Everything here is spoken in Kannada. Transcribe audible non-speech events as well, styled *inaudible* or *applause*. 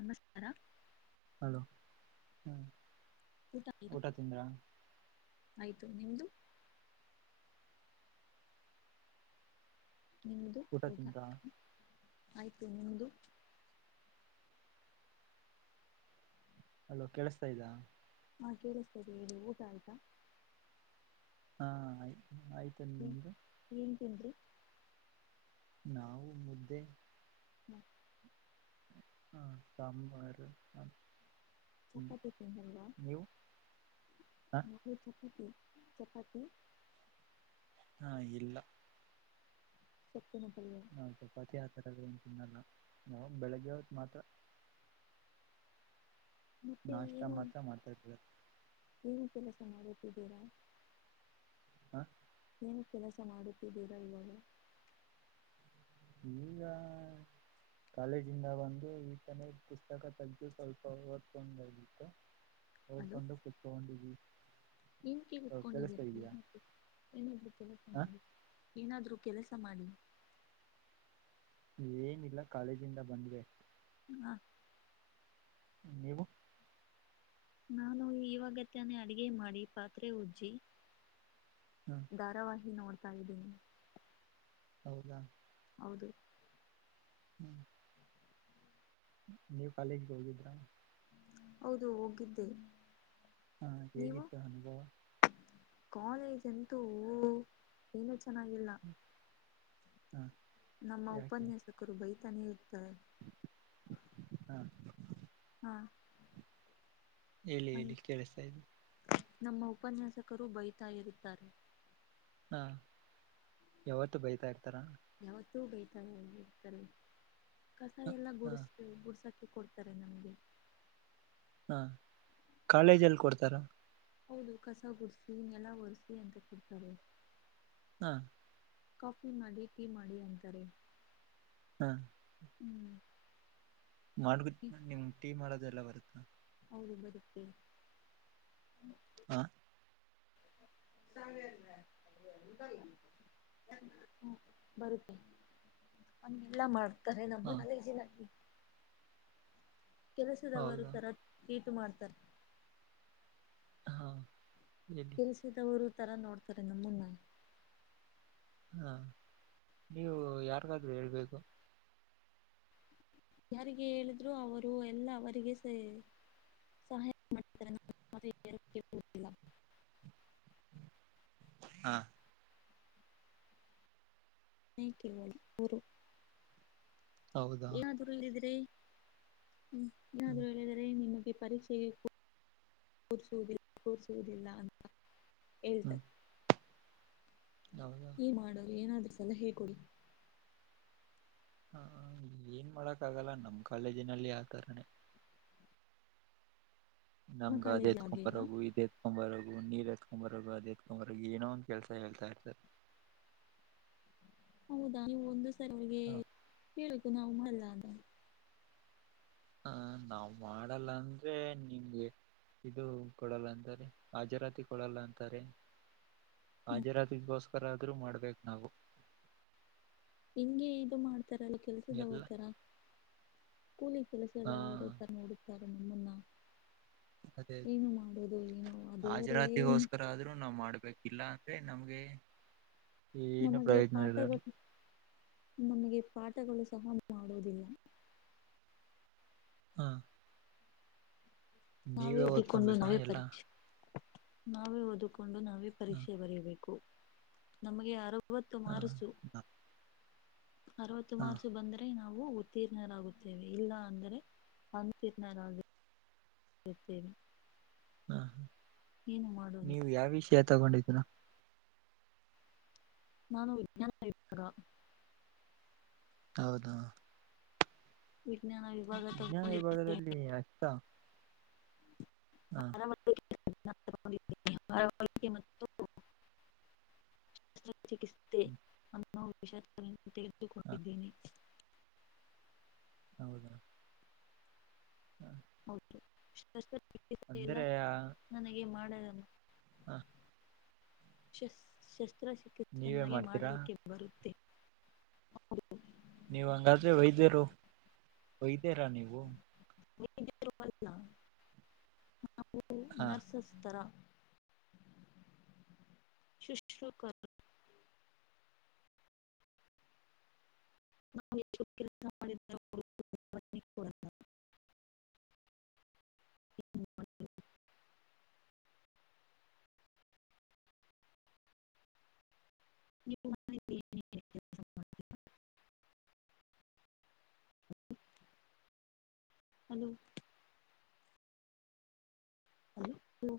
ನಮಸ್ಕಾರ ಹಲೋ ಹ್ಮ್ ಊಟ ತಿಂದ್ರಾ ಆಯ್ತು ನಿಮ್ದು ನಿಮ್ದ ಊಟ ಆಯ್ತು ನಿಮ್ದು ಹಲೋ ಕೇಳಸ್ತಾಯಿದ್ದಾ ಹಾ ಕೇಳಿಸ್ತಯಿದೆ ಹೇಳಿ ಊಟ ಆಯ್ತಾ ಹಾ ಆಯ್ತು ಹ್ಮ್ ಏನ್ ತಿಂದ್ರಿ ನಾವು ಮುದ್ದೆ ಹ್ಮ್ ಅನ್ನಸಾಂಬಾರ್ ಅಪ್ಲ ಮುದ್ದೆ ಚಪಾತಿ ಹ ಮುದ್ದೆ ಚಪಾತಿ ಚಪಾತಿ ಹಾ ಇಲ್ಲ ಸೊಪ್ಪಿನ ಪಲ್ಯ ಚಪಾತಿ ಆತರ ಏನು ತಿನಲ್ಲ ನಾವು ಬೆಳಗ್ಗೆ ಒತ್ತು ಮಾತ್ರ ಮತ್ತೆ ನಾಷ್ಟ ಏನು ಮಾತ್ರ ಮಾಡ್ತಾ ಇರ್ತೀವಿ ಏನು ಕೆಲಸ ಮಾಡುತ್ತಿದ್ದೀರಾ ಹಾ ಏನು ಕೆಲಸ ಮಾಡುತ್ತಿದ್ದೀರಾ ಇವಾಗ ಈಗ ಕಾಲೇಜಿಂದ ಬಂದು ಈಗ ತಾನೇ ಪುಸ್ತಕ ತೆಗೆದು ಸ್ವಲ್ಪ ಓದ್ಕೊಂಡು ಅನ್ಕೊಂಡು ಕುತ್ಕೊಂಡೀನಿ ಎನ್ ಕುತ್ಕೊಂಡಿದ್ದೀರ ಇದೀಯಾ ಏನಾದ್ರೂ ಕೆಲಸ ಹ ಮಾಡಿ ಏನಾದ್ರು ಕೆಲಸ ಮಾಡಿ ಏನಿಲ್ಲ ಕಾಲೇಜಿಂದ ಬಂದೆ ಹ್ಮ ನೀವು ನಾನು ಇವಾಗತ್ತಾನೇ ಅಡಗೆ ಮಾಡಿ ಪಾತ್ರೆ ಉಜ್ಜಿ ಹ ಧಾರಾವಾಹಿ ನೋಡ್ತಾ ಇದ್ದೀನಿ ಹೌದಾ ಹೌದು ಹ್ಮ್ ನೀವು ಕಾಲೇಜ್ಗೆ ಹೋಗಿದ್ರಾ ಹೌದು ಹೋಗಿದ್ದೆ ನೀವು ಹೇಗಿತು ಅನುಭವ ಕಾಲೇಜ್ ಅಂತೂ ಏನೂ ಚೆನ್ನಾಗಿಲ್ಲ ಹಾ ನಮ್ಮ ಯಾಕೆ ಉಪನ್ಯಾಸಕರು ಬೈತಾನೆ ಇರ್ತಾರೆ ಹಾ ಹಾ ಹೇಳಿ ಹೇಳಿ ನಂ- ಕೇಳಸ್ತಯಿದೆ ನಮ್ಮ ಉಪನ್ಯಾಸಕರು ಬೈತಾ ಇರುತ್ತಾರೆ ಹಾ ಯಾವತ್ತು ಬೈತಾ ಇರ್ತಾರ ಯಾವತ್ತೂ ಬೈತಾನೆ ಇರ್ತಾರೆ ಕಸ ಹ ಎಲ್ಲಾ ಹಾ ಗುಸಿಡ್ತೀವಿ ಗುಡಸಕ ಕೊಡ್ತಾರೆ ನಮಗೆ ಹಾ ಕಾಲೇಜಲ್ಲಿ ಕೊಡ್ತಾರ ಹೌದು ಕಸ ಗುಡ್ಸಿ ನೆಲ ಒರೆಸಿ ಅಂತ ಕಡ್ತಾರೆ ಹಾ ಕಾಫಿ ಮಾಡಿ ಟೀ ಮಾಡಿ ಅಂತಾರೆ ಹ್ಮ ಹ್ಮ್ ಮಾಡ್ಬಿ ಹ್ಮ್, ನಿಮ್ ಟೀ ಮಾಡೋದೆ ಎಲ್ಲ ಬರುತ್ತಾ ಹಬತ್ತ ಹಾ ಸೇಲ್ಲ ಹ ಬರುತ್ತೆಗೆಲ್ಲ ಮಾಡ ಕರೆ ಹಾ ನಮ್ಮನದ ಜ ನಗೆ ಕೆಲಸದವರು ಹೌದಾ ತರ ಕೇಟು ಮಾಡ್ತಾರೆ ಹಾ ಹೇಳಿ ಕೆಲ್ಸಿದವರು ತರ ನೋಡ್ತಾರೆ ನಮ್ಮನ್ನ ಹಾ ನೀವು ಯಾರಿಗಾದ್ರೂ ಹೇಳ್ಬೇಕು ಯಾರಿಗೆ ಹೇಳಿದ್ರೂ ಅವರು ಎಲ್ಲ ಅವರಿಗೆ ಸರಿ ಸಹಾಯ ಮಾಡಿದ್ದರೆ ನ ಏೆ ಕೊಡುತ್ತಿಲ್ಲ ಹಾ ನೇ ಕೇವಲ ಗರು ಹೌದಾ ಏನಾದ್ರುೂ ಇಲ್ಲಿದ್ರಿ ಹ್ಮ್ ನಾಾದ್ರು ಹ್ಮ್ ಹೇಳಿದಿದ್ದಾರೆ ನಿಮ್ಮತ್ತ ಈ ಪರೀಕ್ಷೆಗೆ ಕರಿಸುದ ಕೂರಿಸುವುದಿಲ್ಲ ಅಂತ ಇಲ್ದ ಹ್ಮ್ ಹೌದಾ ಏ ಮಾಡೋದು ಏನಾದ್ರುೂ ಸಲ ಹೇಳ್ಕೊಡಿ ಹ ಏನ್ ಮಾಡಕ್ಕ ಆಗಲ್ಲ ನಮ್ ಕಾಲೇಜಿನಲ್ಲಿ ಆತರನೇ ನಿಮ್ಮ ಕಾಲೇಜ್ ನಮ್ಗದೇತ್ ಆಗ್ಲಿಲ್ಲ ಕುಂಬಾರಗುದೆ ಕತ್ಕೊಂಬರು ನೀರ್ ಎತ್ಕೊಂಬರದುು ಅದು ಎತ್ಕೊಂಬರ ಏನೋ ಒಂದ ಕೆಲಸ ಹೇಳ್ತಾ ಇರ್ತಾರೆ ಹ ಹೌದಾ ನೀವು ಒಂದು ಸಲ ಅವಿಗೆ ಕು ನಾವು ಮಲ್ಲ ಅಂತ ಹ ನಾವ್ ಮಾಡಲ್ಲ ಅಂದ್ರೆ ನಿಮ್ಗೆ ಇದು ಕೊಡಲ್ಲ ಅಂತಾರೆ ಹಾಜರಾತಿ ಕೊಡಲ್ಲ ಅಂತಾರೆ ಹ್ಮ ಹಾಜರಾತಿಗೋಸ್ಕರ ಆದ್ರೂ ಮಾಡ್ಬೇಕು ನಾವು ಹಂಗೆ ಇದು ಮಾಡ ತರ ಎಲ್ಲ ಕೆಲಸದವ ಎಲ್ಲ ತರ ಕೂಲಿ ಹಾ ಕೆಲಸದವರು ತರ ನೋಡುತ್ತಾರೆ ಮುಲ್ಲಾ ಅದೇ ಏನು ಮಾಡೋುದು ಏನು ಆ ದೇವರೇ ಏನ್ ಇಲ್ಲ ಅಂದ್ರೆ ನಮ್ಗೆ ಏನು ನಮಗೆ ಪ್ರಯೋಜನ ಇಲ್ಲ ಪಾಠಗಳು ನಮಗೆ ಪಾಠಗಳು ಸಹ ಮಾಡುವುದಿಲ್ಲ ಹಾ ನಾವೇ ಹುಟ್ಟಿಕೊಂಡು ಓದ್ಕೊಬೇಕಾ ನಾವೇ ಎಲ್ಲ ಪರೀಕ್ಷೆ ನಾವೇ ಓದುಕೊಂಡು ನಾವೇ ಹ ಪರೀಕ್ಷೆ ಬರೆಯಬೇಕು ನಮಗೆ ಯಾರೋ ಮ ಅತ್ತು ಹ ಹ ಮಾರಸು ಬಂದರೆೆ ನಾವು ಉತ್ತೀರ್ಣರಾಗುತ್ತೇವೆ ಇಲ್ಲ ಅಂದರೆ ಅಂತೀರ್ಣರಾಗಿ ಸ ಸೇರಿ ಹಾ ಹಾ ಏನು ಮಾಡದು ತಗೊಂಡಿದ್ನ ನಾನು ವಿಜ್ಞಾನರ ಹೌದಾ ವಿಜ್ಞಾನ ವಿಭಾಗ ವಿಜ್ಞಾನ ತಗೊಂಡಿದ್ದೇನೆ ವಿಭಾಗದಲ್ಲಿ ಅಷ್ಟ ಹಾ ಮತ್ತು ಚಿಕಿತ್ಸೆ ಅನ್ನೋ ವಿಷಥಗಳನ್ನು ಹ ತಿಳಿದುಕೊೊಂಡಿದ್ದೇನೆ ಹೌದಾ ಹೌದು ಚ ಇಲ್ಲ ಅಂದ್ರೆ ನನಗೆ ಮಾಡಲ್ಲ *unintelligible* ಹಾ ಶಸ್ ಶಸ್ತ್ರಚಿಕಿತ್ಸೆ ನೀವೇ ನನಗೆ ಮಾಡ್ತೀರಾ ಮಾಡಲಿಕ್ಕೆ ಬರುತ್ತೆ ಹೌದು ನೀವ ಹಂಗಾದ್ರೆ ವೈದ್ಯರು ವೈದ್ಯರ ನೀವು ವೈದ್ಯರು ನಾವು ಹಾ ನರ್ಸಸ್ ತರ *unintelligible* ನಾವು ಎಷ್ಟು ಕೆಲಸ ಮಾಡಿರ್ತಿವ ಅಷ್ಟು ರೊಕ್ಕ ಕೊಡತಾರ ಹ *unintelligible* ಇ *unintelligible* ಹಲೋ ಹಲೋ